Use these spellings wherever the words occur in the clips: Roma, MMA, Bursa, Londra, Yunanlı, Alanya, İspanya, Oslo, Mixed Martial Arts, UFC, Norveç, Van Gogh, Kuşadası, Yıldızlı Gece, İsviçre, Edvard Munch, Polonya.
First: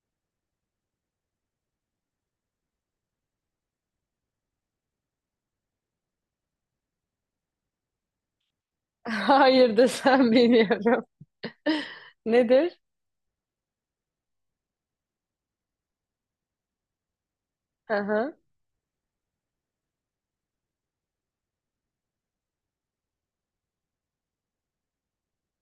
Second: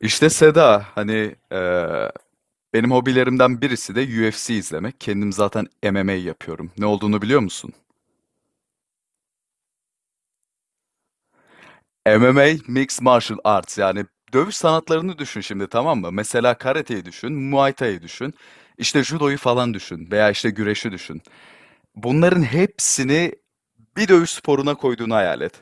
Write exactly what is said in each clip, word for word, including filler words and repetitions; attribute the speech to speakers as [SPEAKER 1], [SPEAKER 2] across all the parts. [SPEAKER 1] İşte Seda hani eee, benim hobilerimden birisi de U F C izlemek. Kendim zaten M M A yapıyorum. Ne olduğunu biliyor musun?
[SPEAKER 2] Hayır desem bilmiyorum.
[SPEAKER 1] M M A
[SPEAKER 2] Nedir?
[SPEAKER 1] Mixed Martial Arts yani dövüş sanatlarını düşün şimdi, tamam mı? Mesela karateyi düşün, Muay Thai'yi düşün,
[SPEAKER 2] Aha.
[SPEAKER 1] işte judoyu falan düşün veya işte güreşi düşün. Bunların hepsini bir dövüş sporuna koyduğunu hayal et.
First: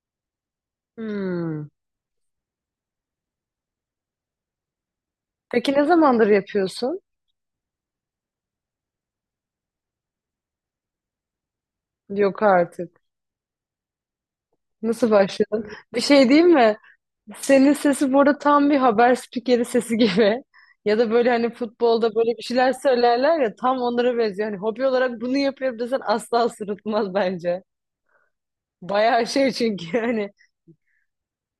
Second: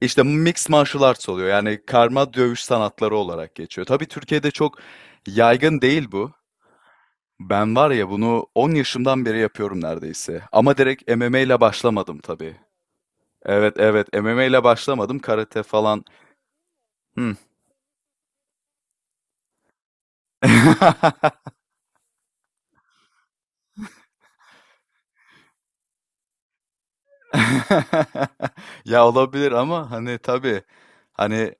[SPEAKER 1] İşte Mixed Martial Arts oluyor,
[SPEAKER 2] Hmm.
[SPEAKER 1] yani karma dövüş sanatları olarak geçiyor. Tabii Türkiye'de çok
[SPEAKER 2] Peki
[SPEAKER 1] yaygın
[SPEAKER 2] ne
[SPEAKER 1] değil
[SPEAKER 2] zamandır
[SPEAKER 1] bu.
[SPEAKER 2] yapıyorsun?
[SPEAKER 1] Ben var ya bunu on yaşımdan beri yapıyorum neredeyse. Ama direkt M M A ile başlamadım
[SPEAKER 2] Yok
[SPEAKER 1] tabii.
[SPEAKER 2] artık.
[SPEAKER 1] Evet evet, M M A ile
[SPEAKER 2] Nasıl
[SPEAKER 1] başlamadım. Karate
[SPEAKER 2] başladın? Bir
[SPEAKER 1] falan.
[SPEAKER 2] şey diyeyim mi?
[SPEAKER 1] Hmm.
[SPEAKER 2] Senin sesi bu arada tam bir haber spikeri sesi gibi. Ya da böyle hani futbolda böyle bir şeyler söylerler ya tam onlara benziyor. Hani hobi olarak bunu yapıyorum desen asla sırıtmaz bence.
[SPEAKER 1] Ya
[SPEAKER 2] Bayağı şey
[SPEAKER 1] olabilir ama
[SPEAKER 2] çünkü
[SPEAKER 1] hani
[SPEAKER 2] hani.
[SPEAKER 1] tabii hani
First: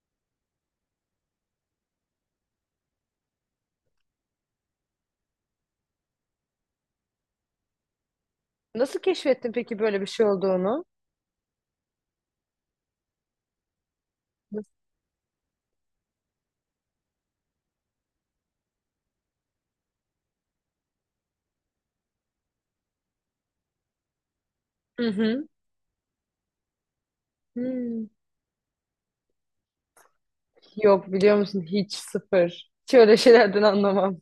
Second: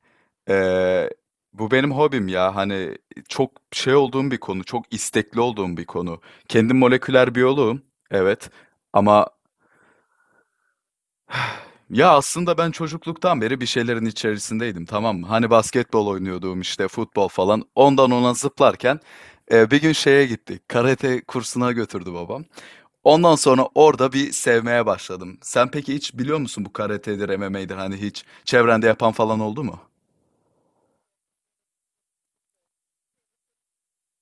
[SPEAKER 1] eee, bu benim hobim ya hani çok şey olduğum bir konu, çok istekli olduğum bir konu. Kendim moleküler biyoloğum, evet,
[SPEAKER 2] Nasıl
[SPEAKER 1] ama
[SPEAKER 2] keşfettin peki böyle bir şey olduğunu?
[SPEAKER 1] ya aslında ben çocukluktan beri bir şeylerin içerisindeydim, tamam mı? Hani basketbol oynuyordum, işte futbol falan. Ondan ona zıplarken e, bir gün şeye gittik. Karate kursuna götürdü babam. Ondan sonra orada bir sevmeye
[SPEAKER 2] Hı
[SPEAKER 1] başladım.
[SPEAKER 2] hı.
[SPEAKER 1] Sen peki hiç biliyor musun bu karatedir, M M A'dir, hani
[SPEAKER 2] Hmm.
[SPEAKER 1] hiç çevrende yapan falan oldu mu?
[SPEAKER 2] Yok biliyor musun hiç sıfır. Hiç öyle şeylerden anlamam.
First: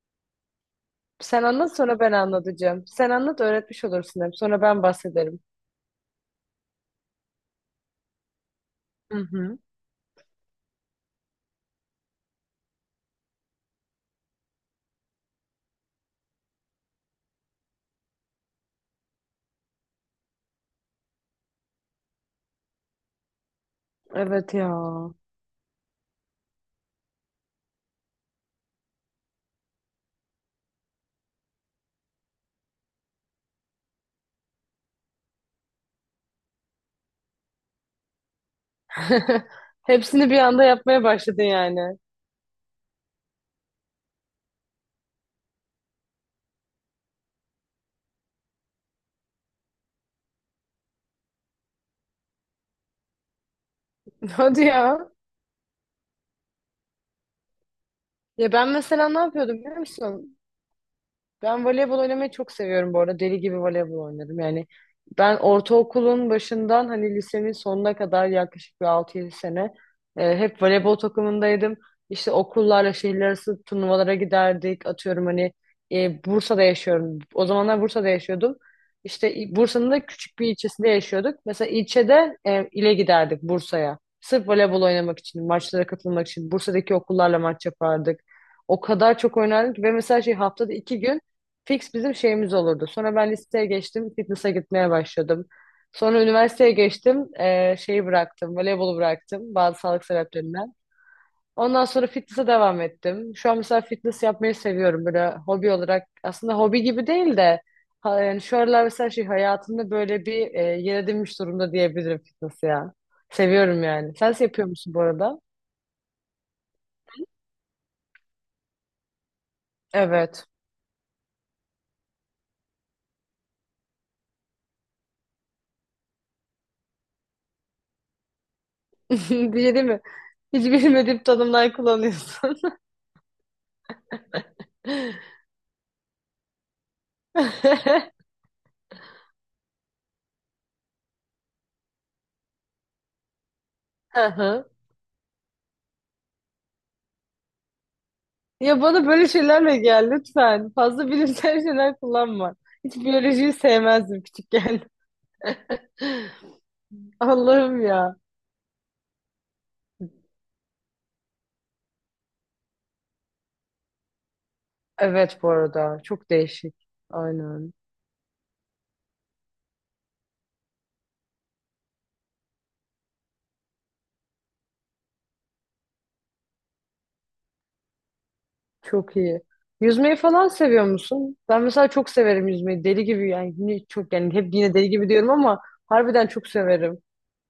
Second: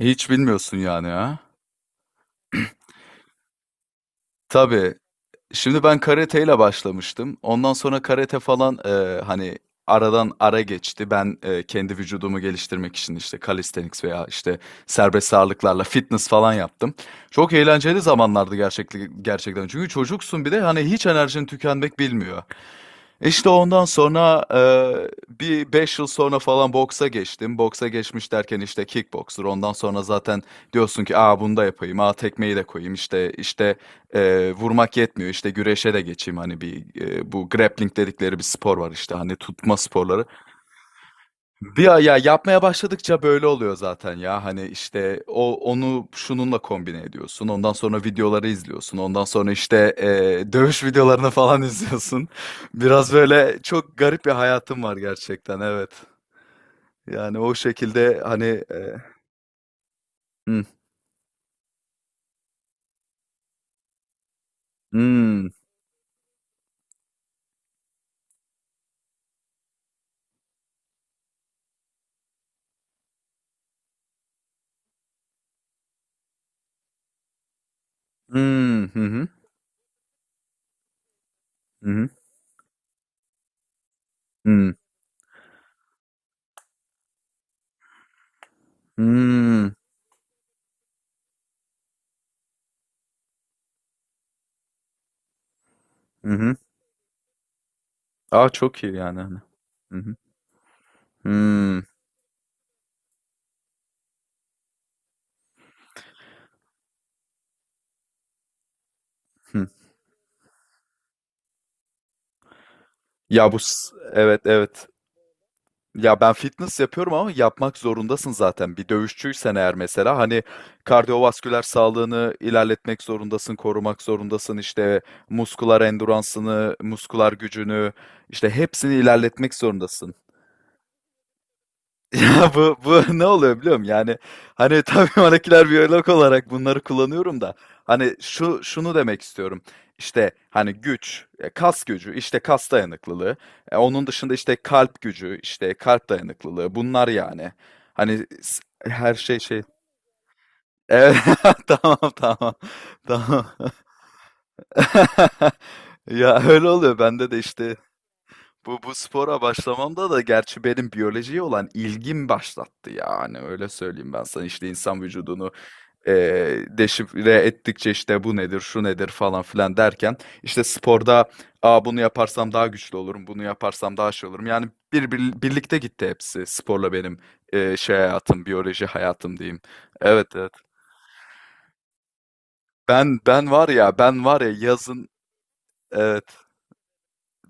[SPEAKER 1] Hiç bilmiyorsun yani, ha?
[SPEAKER 2] Sen anlat sonra ben anlatacağım. Sen anlat öğretmiş olursun hem Sonra ben
[SPEAKER 1] Tabii.
[SPEAKER 2] bahsederim.
[SPEAKER 1] Şimdi ben karateyle başlamıştım. Ondan sonra karate falan
[SPEAKER 2] Hı
[SPEAKER 1] eee,
[SPEAKER 2] hı.
[SPEAKER 1] hani aradan ara geçti. Ben eee, kendi vücudumu geliştirmek için işte calisthenics veya işte serbest ağırlıklarla fitness falan yaptım. Çok eğlenceli zamanlardı gerçekten gerçekten. Çünkü çocuksun, bir de hani hiç enerjin tükenmek bilmiyor. İşte ondan sonra,
[SPEAKER 2] Evet ya.
[SPEAKER 1] eee, bir beş yıl sonra falan boksa geçtim. Boksa geçmiş derken işte kickboxer. Ondan sonra zaten diyorsun ki, "A, bunu da yapayım. A, tekmeyi de koyayım." İşte işte, eee, vurmak yetmiyor. İşte güreşe de geçeyim. Hani bir, eee, bu grappling dedikleri bir spor var işte, hani tutma sporları.
[SPEAKER 2] Hepsini bir anda yapmaya başladın
[SPEAKER 1] Bir
[SPEAKER 2] yani.
[SPEAKER 1] ay- ya yapmaya başladıkça böyle oluyor zaten ya. Hani işte o onu şununla kombine ediyorsun. Ondan sonra videoları izliyorsun. Ondan sonra işte eee, dövüş videolarını falan izliyorsun. Biraz böyle çok garip bir
[SPEAKER 2] Hadi
[SPEAKER 1] hayatım var
[SPEAKER 2] ya.
[SPEAKER 1] gerçekten. Evet. Yani o şekilde
[SPEAKER 2] Ya
[SPEAKER 1] hani
[SPEAKER 2] ben
[SPEAKER 1] eee,
[SPEAKER 2] mesela ne yapıyordum biliyor musun? Ben voleybol oynamayı çok seviyorum bu arada. Deli gibi voleybol oynadım. Yani ben
[SPEAKER 1] hı,
[SPEAKER 2] ortaokulun başından hani lisenin sonuna kadar yaklaşık bir altı yedi sene e, hep voleybol takımındaydım. İşte okullarla şehirler arası turnuvalara giderdik. Atıyorum hani e, Bursa'da yaşıyorum. O zamanlar Bursa'da
[SPEAKER 1] hı,
[SPEAKER 2] yaşıyordum.
[SPEAKER 1] hı, hı,
[SPEAKER 2] İşte i- Bursa'nın da küçük bir ilçesinde yaşıyorduk. Mesela
[SPEAKER 1] hı,
[SPEAKER 2] ilçede e, ile giderdik Bursa'ya. Sırf
[SPEAKER 1] hı,
[SPEAKER 2] voleybol oynamak için, maçlara katılmak için Bursa'daki okullarla maç yapardık. O kadar çok
[SPEAKER 1] hı,
[SPEAKER 2] oynardık ki, ve mesela şey haftada iki gün Fix bizim şeyimiz olurdu. Sonra ben liseye geçtim, fitness'a gitmeye başladım. Sonra
[SPEAKER 1] hı, hı.
[SPEAKER 2] üniversiteye geçtim, eee, şeyi
[SPEAKER 1] Aa,
[SPEAKER 2] bıraktım,
[SPEAKER 1] çok iyi
[SPEAKER 2] voleybolu
[SPEAKER 1] yani, hani.
[SPEAKER 2] bıraktım bazı
[SPEAKER 1] Hı
[SPEAKER 2] sağlık
[SPEAKER 1] hı.
[SPEAKER 2] sebeplerinden.
[SPEAKER 1] Hı,
[SPEAKER 2] Ondan sonra fitness'a devam ettim. Şu an mesela fitness yapmayı seviyorum böyle hobi olarak. Aslında hobi gibi değil de ha- yani şu aralar mesela şey
[SPEAKER 1] hı.
[SPEAKER 2] hayatımda böyle bir eee yer edinmiş durumda diyebilirim fitness ya.
[SPEAKER 1] Ya bu
[SPEAKER 2] Seviyorum
[SPEAKER 1] s-
[SPEAKER 2] yani. Sen
[SPEAKER 1] evet
[SPEAKER 2] yapıyor
[SPEAKER 1] evet.
[SPEAKER 2] musun bu arada?
[SPEAKER 1] Ya ben fitness yapıyorum ama yapmak zorundasın zaten. Bir dövüşçüysen eğer, mesela hani
[SPEAKER 2] Evet.
[SPEAKER 1] kardiyovasküler sağlığını ilerletmek zorundasın, korumak zorundasın. İşte muskular enduransını, muskular gücünü, işte hepsini ilerletmek
[SPEAKER 2] Diye değil mi?
[SPEAKER 1] zorundasın.
[SPEAKER 2] Hiç bilmediğim tanımlar
[SPEAKER 1] Ya,
[SPEAKER 2] kullanıyorsun.
[SPEAKER 1] bu bu ne oluyor biliyor musun? Yani, hani, tabii moleküler biyolog olarak bunları kullanıyorum da, hani, şu şunu demek istiyorum, işte, hani, güç, eee, kas gücü, işte, kas dayanıklılığı, eee, onun
[SPEAKER 2] Hı
[SPEAKER 1] dışında, işte,
[SPEAKER 2] hı.
[SPEAKER 1] kalp gücü, işte, kalp dayanıklılığı, bunlar yani. Hani, s
[SPEAKER 2] Ya bana
[SPEAKER 1] her
[SPEAKER 2] böyle
[SPEAKER 1] şey şey.
[SPEAKER 2] şeylerle gel lütfen. Fazla
[SPEAKER 1] Evet,
[SPEAKER 2] bilimsel şeyler
[SPEAKER 1] tamam, tamam,
[SPEAKER 2] kullanma. Hiç
[SPEAKER 1] tamam.
[SPEAKER 2] biyolojiyi sevmezdim küçükken.
[SPEAKER 1] Ya, öyle oluyor. Bende de, işte,
[SPEAKER 2] Allah'ım ya.
[SPEAKER 1] bu bu spora başlamamda da gerçi benim biyolojiye olan ilgim başlattı, yani öyle söyleyeyim. Ben sana işte insan
[SPEAKER 2] Evet bu
[SPEAKER 1] vücudunu
[SPEAKER 2] arada çok
[SPEAKER 1] eee
[SPEAKER 2] değişik.
[SPEAKER 1] deşifre
[SPEAKER 2] Aynen.
[SPEAKER 1] ettikçe işte bu nedir şu nedir falan filan derken işte sporda, "Aa, bunu yaparsam daha güçlü olurum, bunu yaparsam daha şey olurum," yani bir, bir- birlikte gitti hepsi sporla benim eee, şey hayatım, biyoloji
[SPEAKER 2] Çok
[SPEAKER 1] hayatım
[SPEAKER 2] iyi.
[SPEAKER 1] diyeyim.
[SPEAKER 2] Yüzmeyi
[SPEAKER 1] Evet
[SPEAKER 2] falan
[SPEAKER 1] evet,
[SPEAKER 2] seviyor musun? Ben mesela çok severim yüzmeyi. Deli
[SPEAKER 1] ben
[SPEAKER 2] gibi
[SPEAKER 1] ben
[SPEAKER 2] yani,
[SPEAKER 1] var
[SPEAKER 2] yine
[SPEAKER 1] ya,
[SPEAKER 2] çok,
[SPEAKER 1] ben
[SPEAKER 2] yani
[SPEAKER 1] var ya
[SPEAKER 2] hep yine deli
[SPEAKER 1] yazın,
[SPEAKER 2] gibi diyorum ama
[SPEAKER 1] evet,
[SPEAKER 2] harbiden çok severim.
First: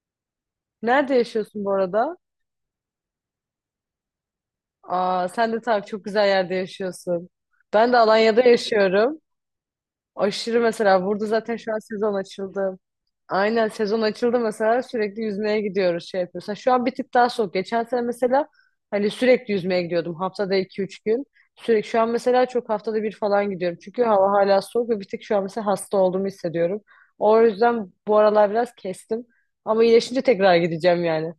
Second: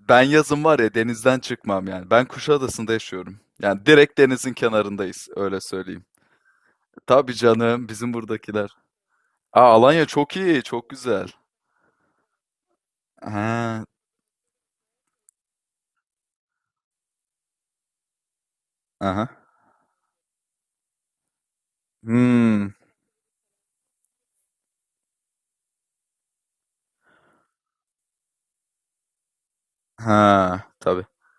[SPEAKER 1] ben yazın var ya
[SPEAKER 2] Nerede
[SPEAKER 1] denizden
[SPEAKER 2] yaşıyorsun bu
[SPEAKER 1] çıkmam yani.
[SPEAKER 2] arada?
[SPEAKER 1] Ben Kuşadası'nda yaşıyorum. Yani direkt denizin kenarındayız,
[SPEAKER 2] Aa, sen de
[SPEAKER 1] öyle
[SPEAKER 2] tabii çok
[SPEAKER 1] söyleyeyim.
[SPEAKER 2] güzel yerde yaşıyorsun.
[SPEAKER 1] Tabii canım,
[SPEAKER 2] Ben de
[SPEAKER 1] bizim
[SPEAKER 2] Alanya'da
[SPEAKER 1] buradakiler.
[SPEAKER 2] yaşıyorum.
[SPEAKER 1] Aa, Alanya çok
[SPEAKER 2] Aşırı
[SPEAKER 1] iyi, çok
[SPEAKER 2] mesela, burada
[SPEAKER 1] güzel.
[SPEAKER 2] zaten şu an sezon açıldı. Aynen,
[SPEAKER 1] Ha,
[SPEAKER 2] sezon açıldı mesela, sürekli yüzmeye gidiyoruz, şey yapıyoruz. Ha, şu an bir tık daha soğuk. Geçen sene mesela hani
[SPEAKER 1] aha.
[SPEAKER 2] sürekli yüzmeye gidiyordum, haftada iki üç gün. Sürekli şu an mesela çok,
[SPEAKER 1] Hmm.
[SPEAKER 2] haftada bir falan gidiyorum. Çünkü hava hala soğuk ve bir tık şu an mesela hasta olduğumu hissediyorum. O yüzden bu aralar biraz kestim. Ama iyileşince tekrar
[SPEAKER 1] Ha,
[SPEAKER 2] gideceğim
[SPEAKER 1] tabii.
[SPEAKER 2] yani.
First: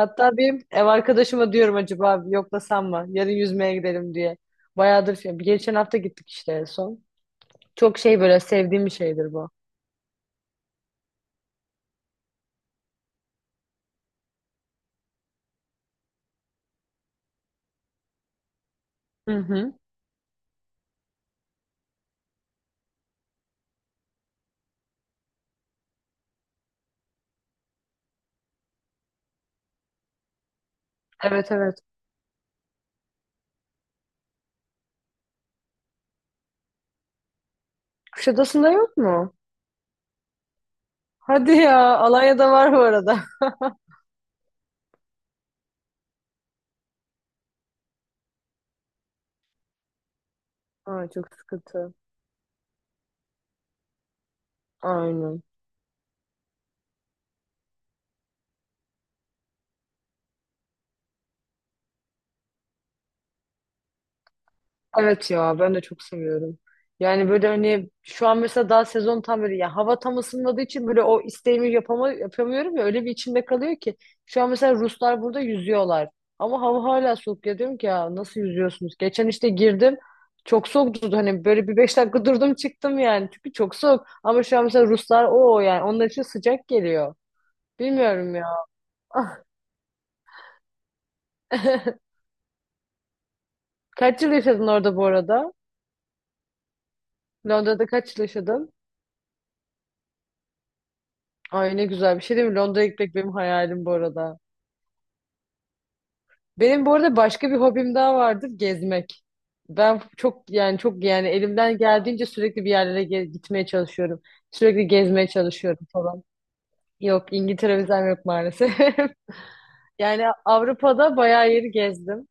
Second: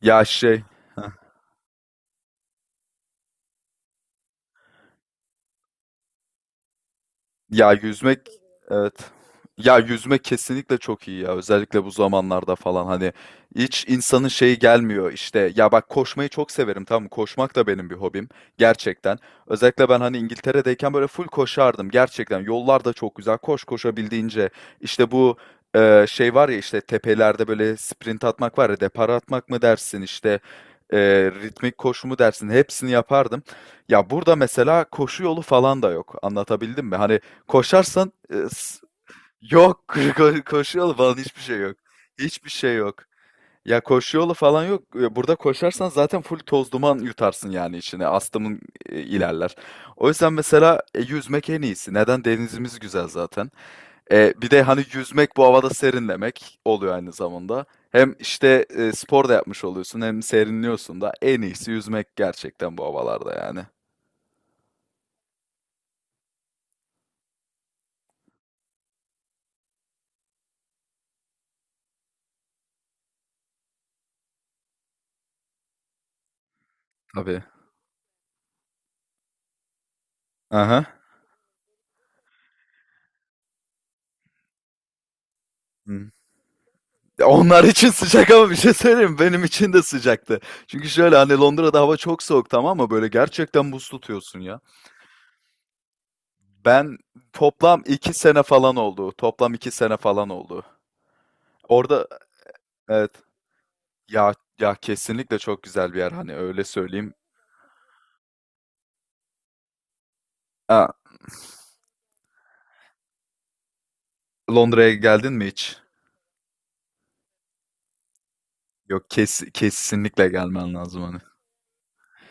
[SPEAKER 1] Ya şey.
[SPEAKER 2] bir ev arkadaşıma diyorum, acaba yoklasam mı? Yarın yüzmeye gidelim diye. Bayağıdır şey. Geçen hafta gittik işte en son.
[SPEAKER 1] Ya
[SPEAKER 2] Çok şey,
[SPEAKER 1] yüzmek,
[SPEAKER 2] böyle sevdiğim bir
[SPEAKER 1] evet.
[SPEAKER 2] şeydir bu.
[SPEAKER 1] Ya yüzmek kesinlikle çok iyi ya. Özellikle bu zamanlarda falan hani hiç insanın şeyi gelmiyor işte. Ya bak, koşmayı çok severim, tamam mı? Koşmak da benim bir hobim gerçekten.
[SPEAKER 2] Hı hı.
[SPEAKER 1] Özellikle ben hani İngiltere'deyken böyle full koşardım gerçekten. Yollar da çok güzel. Koş koşabildiğince. İşte bu e, şey var ya işte tepelerde böyle sprint atmak var ya, depara atmak mı dersin, işte e,
[SPEAKER 2] Evet
[SPEAKER 1] ritmik
[SPEAKER 2] evet.
[SPEAKER 1] koşu mu dersin, hepsini yapardım. Ya burada mesela koşu yolu falan da yok. Anlatabildim mi? Hani koşarsan e,
[SPEAKER 2] Kuşadası'nda
[SPEAKER 1] s-
[SPEAKER 2] yok mu?
[SPEAKER 1] yok, ko- koşu yolu falan hiçbir
[SPEAKER 2] Hadi
[SPEAKER 1] şey yok.
[SPEAKER 2] ya.
[SPEAKER 1] Hiçbir
[SPEAKER 2] Alanya'da var
[SPEAKER 1] şey
[SPEAKER 2] bu
[SPEAKER 1] yok.
[SPEAKER 2] arada.
[SPEAKER 1] Ya koşu yolu falan yok. E, burada koşarsan zaten full toz duman yutarsın yani içine. Astımın e, ilerler. O yüzden mesela e,
[SPEAKER 2] Aa, çok
[SPEAKER 1] yüzmek en iyisi.
[SPEAKER 2] sıkıntı.
[SPEAKER 1] Neden? Denizimiz güzel zaten. E, bir de hani yüzmek
[SPEAKER 2] Aynen.
[SPEAKER 1] bu havada serinlemek oluyor aynı zamanda. Hem işte e, spor da yapmış oluyorsun, hem serinliyorsun da, en iyisi yüzmek gerçekten bu havalarda yani.
[SPEAKER 2] Evet ya, ben de çok seviyorum. Yani böyle hani şu an mesela daha sezon tam böyle, ya hava tam ısınmadığı için böyle o isteğimi yapama, yapamıyorum ya, öyle bir içimde kalıyor ki. Şu an mesela Ruslar burada yüzüyorlar. Ama hava hala
[SPEAKER 1] Tabii.
[SPEAKER 2] soğuk ya, diyorum ki ya nasıl yüzüyorsunuz? Geçen işte girdim, çok
[SPEAKER 1] Aha.
[SPEAKER 2] soğuktu hani böyle, bir beş dakika durdum çıktım yani, çünkü çok soğuk. Ama şu an mesela Ruslar, o yani onlar
[SPEAKER 1] Hı.
[SPEAKER 2] için sıcak geliyor.
[SPEAKER 1] Ya onlar için sıcak,
[SPEAKER 2] Bilmiyorum ya.
[SPEAKER 1] ama bir şey söyleyeyim mi? Benim için de sıcaktı. Çünkü şöyle, hani Londra'da hava çok soğuk, tamam mı? Böyle gerçekten buz
[SPEAKER 2] Kaç yıl
[SPEAKER 1] tutuyorsun ya.
[SPEAKER 2] yaşadın orada bu arada?
[SPEAKER 1] Ben toplam
[SPEAKER 2] Londra'da
[SPEAKER 1] iki
[SPEAKER 2] kaç yıl
[SPEAKER 1] sene
[SPEAKER 2] yaşadın?
[SPEAKER 1] falan oldu. Toplam iki sene falan oldu.
[SPEAKER 2] Ay, ne
[SPEAKER 1] Orada,
[SPEAKER 2] güzel bir şey değil mi? Londra'ya
[SPEAKER 1] evet,
[SPEAKER 2] gitmek benim hayalim bu
[SPEAKER 1] ya,
[SPEAKER 2] arada.
[SPEAKER 1] ya kesinlikle çok güzel bir yer hani, öyle
[SPEAKER 2] Benim bu
[SPEAKER 1] söyleyeyim.
[SPEAKER 2] arada başka bir hobim daha vardır, gezmek. Ben çok yani,
[SPEAKER 1] Ha,
[SPEAKER 2] çok yani elimden geldiğince sürekli bir yerlere ge- gitmeye çalışıyorum. Sürekli
[SPEAKER 1] Londra'ya
[SPEAKER 2] gezmeye
[SPEAKER 1] geldin mi hiç?
[SPEAKER 2] çalışıyorum falan. Yok, İngiltere vizem yok maalesef.
[SPEAKER 1] Yok, kes,
[SPEAKER 2] Yani
[SPEAKER 1] kesinlikle gelmen lazım
[SPEAKER 2] Avrupa'da
[SPEAKER 1] hani.
[SPEAKER 2] bayağı yeri gezdim.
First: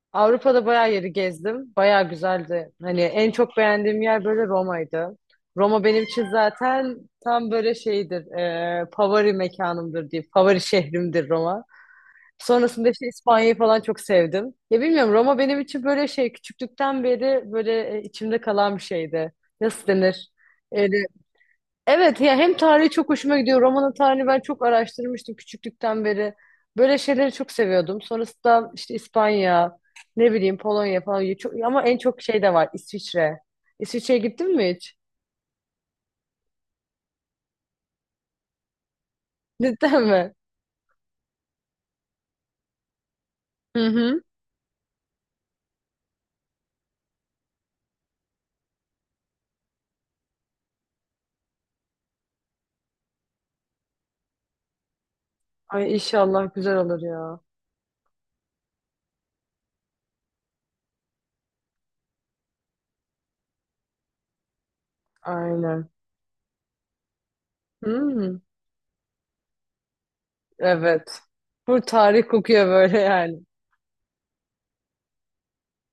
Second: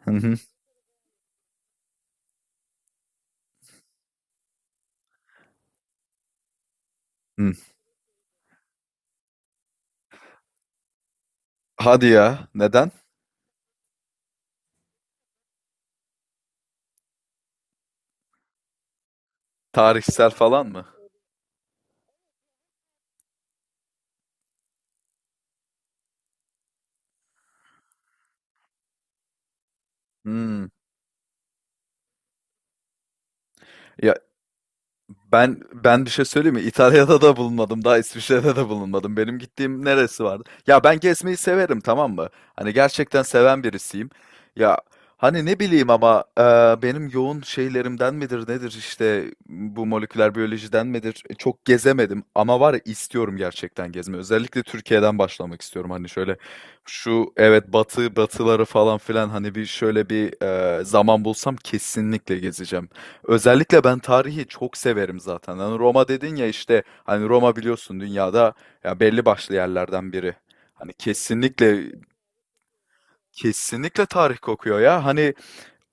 [SPEAKER 1] Hı hı,
[SPEAKER 2] Avrupa'da bayağı yeri gezdim. Bayağı güzeldi. Hani en çok beğendiğim yer böyle Roma'ydı. Roma benim için zaten tam
[SPEAKER 1] hı.
[SPEAKER 2] böyle şeydir. E, favori mekanımdır diye. Favori şehrimdir Roma.
[SPEAKER 1] Hadi ya,
[SPEAKER 2] Sonrasında
[SPEAKER 1] neden?
[SPEAKER 2] işte İspanya'yı falan çok sevdim. Ya bilmiyorum, Roma benim için böyle şey, küçüklükten beri böyle e, içimde kalan bir şeydi. Nasıl
[SPEAKER 1] Tarihsel
[SPEAKER 2] denir?
[SPEAKER 1] falan mı?
[SPEAKER 2] Evet ya, hem tarihi çok hoşuma gidiyor. Roma'nın tarihini ben çok araştırmıştım küçüklükten beri. Böyle şeyleri çok seviyordum. Sonrasında işte İspanya, ne bileyim
[SPEAKER 1] Hmm.
[SPEAKER 2] Polonya falan. Çok, ama en çok şey de var, İsviçre. İsviçre'ye gittin mi hiç?
[SPEAKER 1] Ben ben bir şey söyleyeyim mi? İtalya'da da bulunmadım, daha İsviçre'de de bulunmadım. Benim gittiğim
[SPEAKER 2] Cidden
[SPEAKER 1] neresi
[SPEAKER 2] mi?
[SPEAKER 1] vardı? Ya ben gezmeyi severim, tamam mı? Hani gerçekten seven
[SPEAKER 2] Hı
[SPEAKER 1] birisiyim.
[SPEAKER 2] hı.
[SPEAKER 1] Ya hani ne bileyim ama e, benim yoğun şeylerimden midir nedir, işte bu moleküler biyolojiden midir? E, çok gezemedim ama var ya, istiyorum gerçekten gezmeyi. Özellikle Türkiye'den başlamak istiyorum.
[SPEAKER 2] Ay,
[SPEAKER 1] Hani şöyle,
[SPEAKER 2] inşallah güzel olur
[SPEAKER 1] şu,
[SPEAKER 2] ya.
[SPEAKER 1] evet, batı batıları falan filan, hani bir şöyle bir e, zaman bulsam kesinlikle gezeceğim. Özellikle ben tarihi çok severim zaten. Hani
[SPEAKER 2] Aynen.
[SPEAKER 1] Roma dedin ya, işte hani Roma biliyorsun
[SPEAKER 2] Hmm,
[SPEAKER 1] dünyada ya belli başlı yerlerden biri. Hani
[SPEAKER 2] evet. Bu
[SPEAKER 1] kesinlikle,
[SPEAKER 2] tarih kokuyor böyle yani.
[SPEAKER 1] kesinlikle tarih kokuyor ya. Hani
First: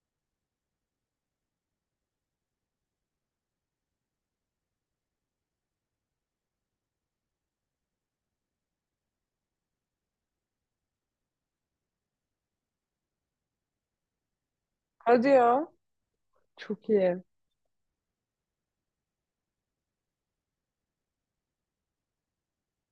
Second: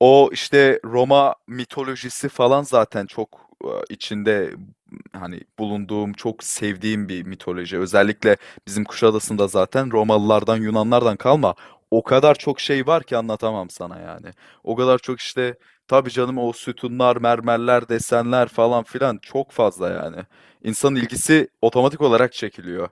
[SPEAKER 1] o, işte, Roma mitolojisi falan zaten çok, ııı, içinde, hani, bulunduğum, çok sevdiğim bir mitoloji. Özellikle bizim Kuşadası'nda zaten Romalılardan, Yunanlardan kalma o kadar çok şey var ki, anlatamam sana yani. O kadar çok,
[SPEAKER 2] Hadi
[SPEAKER 1] işte,
[SPEAKER 2] ya.
[SPEAKER 1] tabii canım, o
[SPEAKER 2] Çok
[SPEAKER 1] sütunlar,
[SPEAKER 2] iyi.
[SPEAKER 1] mermerler, desenler falan filan çok fazla yani. İnsanın ilgisi otomatik olarak çekiliyor.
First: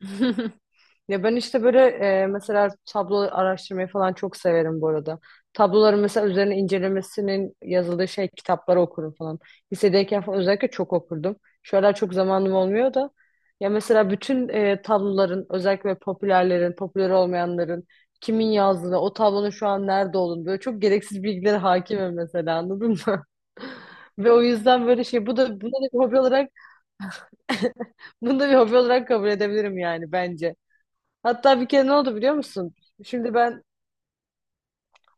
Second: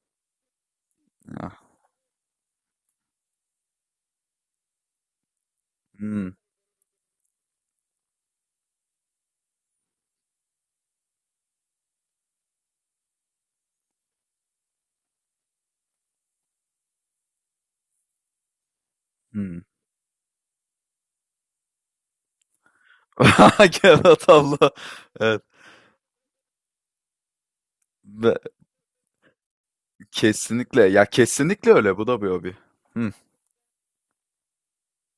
[SPEAKER 2] Ya ben işte
[SPEAKER 1] Ah.
[SPEAKER 2] böyle e, mesela tablo araştırmayı falan çok severim bu arada. Tabloların mesela
[SPEAKER 1] Hımm.
[SPEAKER 2] üzerine incelemesinin yazıldığı şey kitapları okurum falan. Lisedeyken falan özellikle çok okurdum. Şu aralar çok zamanım olmuyor da. Ya mesela bütün e, tabloların, özellikle popülerlerin, popüler olmayanların kimin yazdığını, o tablonun
[SPEAKER 1] Hımm.
[SPEAKER 2] şu an nerede olduğunu, böyle çok gereksiz bilgilere hakimim mesela, anladın mı?
[SPEAKER 1] Kağıt
[SPEAKER 2] Ve o
[SPEAKER 1] havlu.
[SPEAKER 2] yüzden böyle şey, bu
[SPEAKER 1] Evet.
[SPEAKER 2] da bunu da bir hobi olarak bunu da bir hobi olarak kabul edebilirim yani, bence.
[SPEAKER 1] Kesinlikle. Ya,
[SPEAKER 2] Hatta bir
[SPEAKER 1] kesinlikle
[SPEAKER 2] kere ne
[SPEAKER 1] öyle. Bu
[SPEAKER 2] oldu
[SPEAKER 1] da bir
[SPEAKER 2] biliyor
[SPEAKER 1] hobi.
[SPEAKER 2] musun?
[SPEAKER 1] Hıh.
[SPEAKER 2] Şimdi ben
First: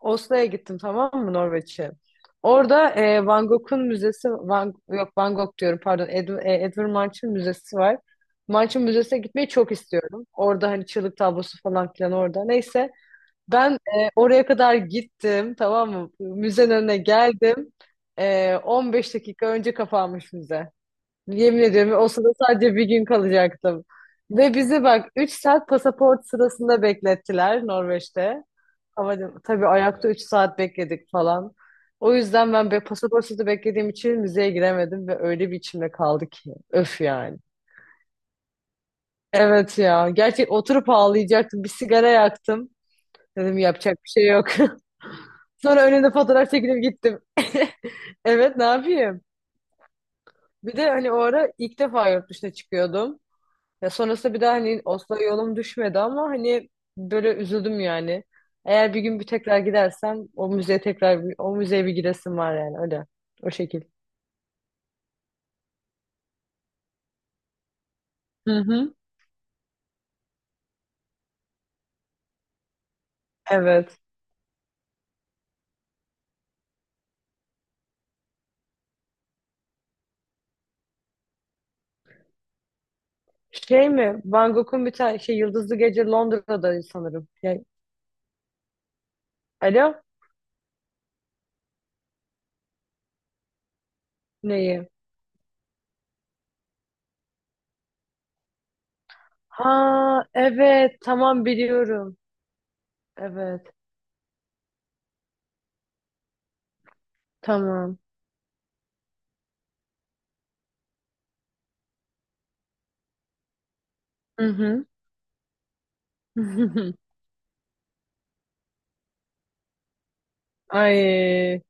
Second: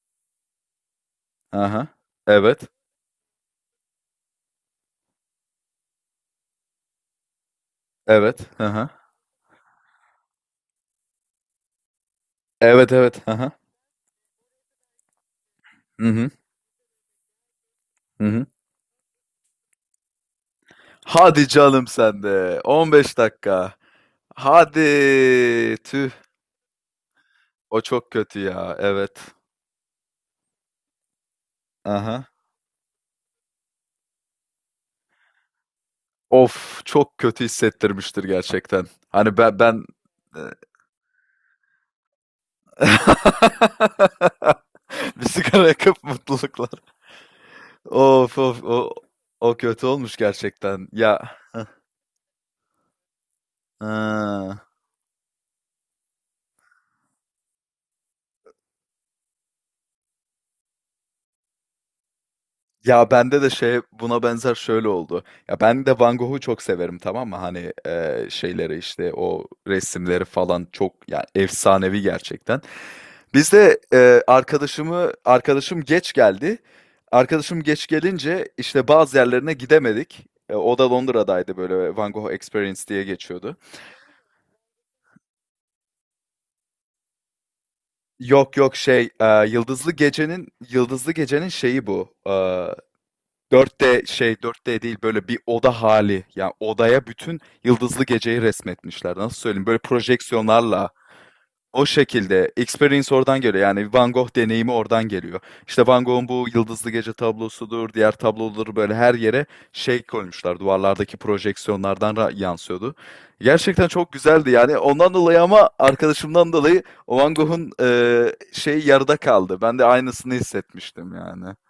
[SPEAKER 2] Oslo'ya gittim, tamam mı,
[SPEAKER 1] Hı hı.
[SPEAKER 2] Norveç'e.
[SPEAKER 1] Evet.
[SPEAKER 2] Orada e, Van Gogh'un müzesi, Van, yok Van Gogh diyorum pardon, Ed, e, Edvard Munch'ın müzesi var.
[SPEAKER 1] Evet.
[SPEAKER 2] Munch'ın
[SPEAKER 1] Aha.
[SPEAKER 2] müzesine gitmeyi çok istiyorum. Orada hani çığlık tablosu falan filan orada. Neyse,
[SPEAKER 1] Evet, evet. Aha.
[SPEAKER 2] ben e, oraya kadar gittim, tamam
[SPEAKER 1] Hı.
[SPEAKER 2] mı?
[SPEAKER 1] Hı hı.
[SPEAKER 2] Müzenin önüne geldim.
[SPEAKER 1] Hı.
[SPEAKER 2] E, 15 dakika önce kapanmış müze.
[SPEAKER 1] Hadi
[SPEAKER 2] Yemin
[SPEAKER 1] canım
[SPEAKER 2] ediyorum, o
[SPEAKER 1] sen
[SPEAKER 2] sırada
[SPEAKER 1] de.
[SPEAKER 2] sadece bir gün
[SPEAKER 1] on beş dakika.
[SPEAKER 2] kalacaktım. Ve
[SPEAKER 1] Hadi.
[SPEAKER 2] bizi bak üç saat
[SPEAKER 1] Tüh.
[SPEAKER 2] pasaport sırasında beklettiler
[SPEAKER 1] O çok kötü
[SPEAKER 2] Norveç'te.
[SPEAKER 1] ya.
[SPEAKER 2] Ama
[SPEAKER 1] Evet.
[SPEAKER 2] tabii ayakta üç saat bekledik falan. O
[SPEAKER 1] Aha.
[SPEAKER 2] yüzden ben be pasaport sırası beklediğim için müzeye giremedim ve öyle bir içimde kaldı ki.
[SPEAKER 1] Of,
[SPEAKER 2] Öf
[SPEAKER 1] çok
[SPEAKER 2] yani.
[SPEAKER 1] kötü hissettirmiştir gerçekten. Hani ben
[SPEAKER 2] Evet
[SPEAKER 1] ben
[SPEAKER 2] ya. Gerçek oturup ağlayacaktım. Bir sigara yaktım. Dedim
[SPEAKER 1] eee
[SPEAKER 2] yapacak bir şey yok.
[SPEAKER 1] bir sigara
[SPEAKER 2] Sonra
[SPEAKER 1] yakıp
[SPEAKER 2] önünde fotoğraf
[SPEAKER 1] mutluluklar.
[SPEAKER 2] çekilip gittim.
[SPEAKER 1] Of,
[SPEAKER 2] Evet, ne
[SPEAKER 1] of. O
[SPEAKER 2] yapayım?
[SPEAKER 1] o kötü olmuş
[SPEAKER 2] Bir
[SPEAKER 1] gerçekten.
[SPEAKER 2] de hani o
[SPEAKER 1] Ya.
[SPEAKER 2] ara
[SPEAKER 1] Hıh.
[SPEAKER 2] ilk defa yurt dışına çıkıyordum. Ya, sonrasında bir daha
[SPEAKER 1] Hıı.
[SPEAKER 2] hani Oslo'ya yolum düşmedi ama hani böyle üzüldüm yani. Eğer bir gün bir tekrar gidersem o müzeye, tekrar bir- o müzeye bir gidesim var yani, öyle.
[SPEAKER 1] Ya bende de
[SPEAKER 2] O
[SPEAKER 1] şey,
[SPEAKER 2] şekil.
[SPEAKER 1] buna benzer şöyle oldu. Ya ben de Van Gogh'u çok severim, tamam mı? Hani eee,
[SPEAKER 2] Hı
[SPEAKER 1] şeyleri,
[SPEAKER 2] hı.
[SPEAKER 1] işte o resimleri falan çok, yani efsanevi gerçekten. Biz de
[SPEAKER 2] Evet.
[SPEAKER 1] eee, arkadaşımı arkadaşım geç geldi. Arkadaşım geç gelince işte bazı yerlerine gidemedik. E, o da Londra'daydı, böyle Van Gogh Experience diye geçiyordu.
[SPEAKER 2] Şey mi? Van Gogh'un bir tane şey, Yıldızlı Gece, Londra'da sanırım. Yani,
[SPEAKER 1] Yok yok şey, eee, Yıldızlı
[SPEAKER 2] alo?
[SPEAKER 1] Gece'nin Yıldızlı Gece'nin şeyi bu. Dört d şey dört d
[SPEAKER 2] Neyi?
[SPEAKER 1] değil, böyle bir oda hali. Yani odaya bütün yıldızlı geceyi resmetmişler. Nasıl söyleyeyim? Böyle
[SPEAKER 2] Ha,
[SPEAKER 1] projeksiyonlarla,
[SPEAKER 2] evet, tamam,
[SPEAKER 1] o
[SPEAKER 2] biliyorum.
[SPEAKER 1] şekilde experience oradan
[SPEAKER 2] Evet.
[SPEAKER 1] geliyor. Yani Van Gogh deneyimi oradan geliyor. İşte Van Gogh'un bu yıldızlı gece tablosudur,
[SPEAKER 2] Tamam.
[SPEAKER 1] diğer tabloları böyle her yere şey koymuşlar. Duvarlardaki projeksiyonlardan ra- yansıyordu. Gerçekten çok
[SPEAKER 2] Hı
[SPEAKER 1] güzeldi yani.
[SPEAKER 2] hı.
[SPEAKER 1] Ondan dolayı, ama arkadaşımdan dolayı o Van Gogh'un eee, şey yarıda kaldı. Ben de aynısını hissetmiştim yani.
[SPEAKER 2] Ay,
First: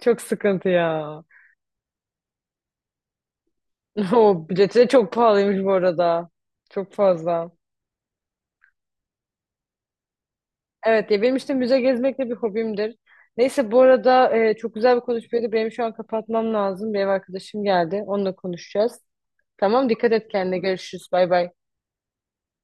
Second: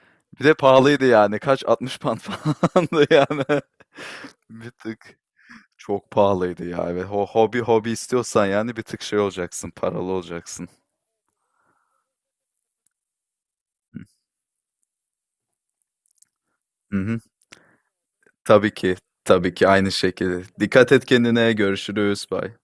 [SPEAKER 2] çok
[SPEAKER 1] Bir de
[SPEAKER 2] sıkıntı
[SPEAKER 1] pahalıydı
[SPEAKER 2] ya.
[SPEAKER 1] yani. Kaç? altmış pound falandı yani.
[SPEAKER 2] O
[SPEAKER 1] Bir
[SPEAKER 2] bileti de çok
[SPEAKER 1] tık
[SPEAKER 2] pahalıymış bu
[SPEAKER 1] çok
[SPEAKER 2] arada.
[SPEAKER 1] pahalıydı ya.
[SPEAKER 2] Çok
[SPEAKER 1] Evet. Ho-
[SPEAKER 2] fazla.
[SPEAKER 1] hobi hobi istiyorsan, yani bir tık şey olacaksın, paralı olacaksın.
[SPEAKER 2] Evet ya, benim işte müze gezmek de bir hobimdir. Neyse bu arada, e, çok güzel bir konuşmaydı. Benim şu an kapatmam lazım.
[SPEAKER 1] Hı
[SPEAKER 2] Bir ev
[SPEAKER 1] hı.
[SPEAKER 2] arkadaşım geldi. Onunla
[SPEAKER 1] Tabii ki.
[SPEAKER 2] konuşacağız.
[SPEAKER 1] Tabii ki,
[SPEAKER 2] Tamam,
[SPEAKER 1] aynı
[SPEAKER 2] dikkat et
[SPEAKER 1] şekilde.
[SPEAKER 2] kendine.
[SPEAKER 1] Dikkat et
[SPEAKER 2] Görüşürüz. Bay bay.
[SPEAKER 1] kendine. Görüşürüz. Bye.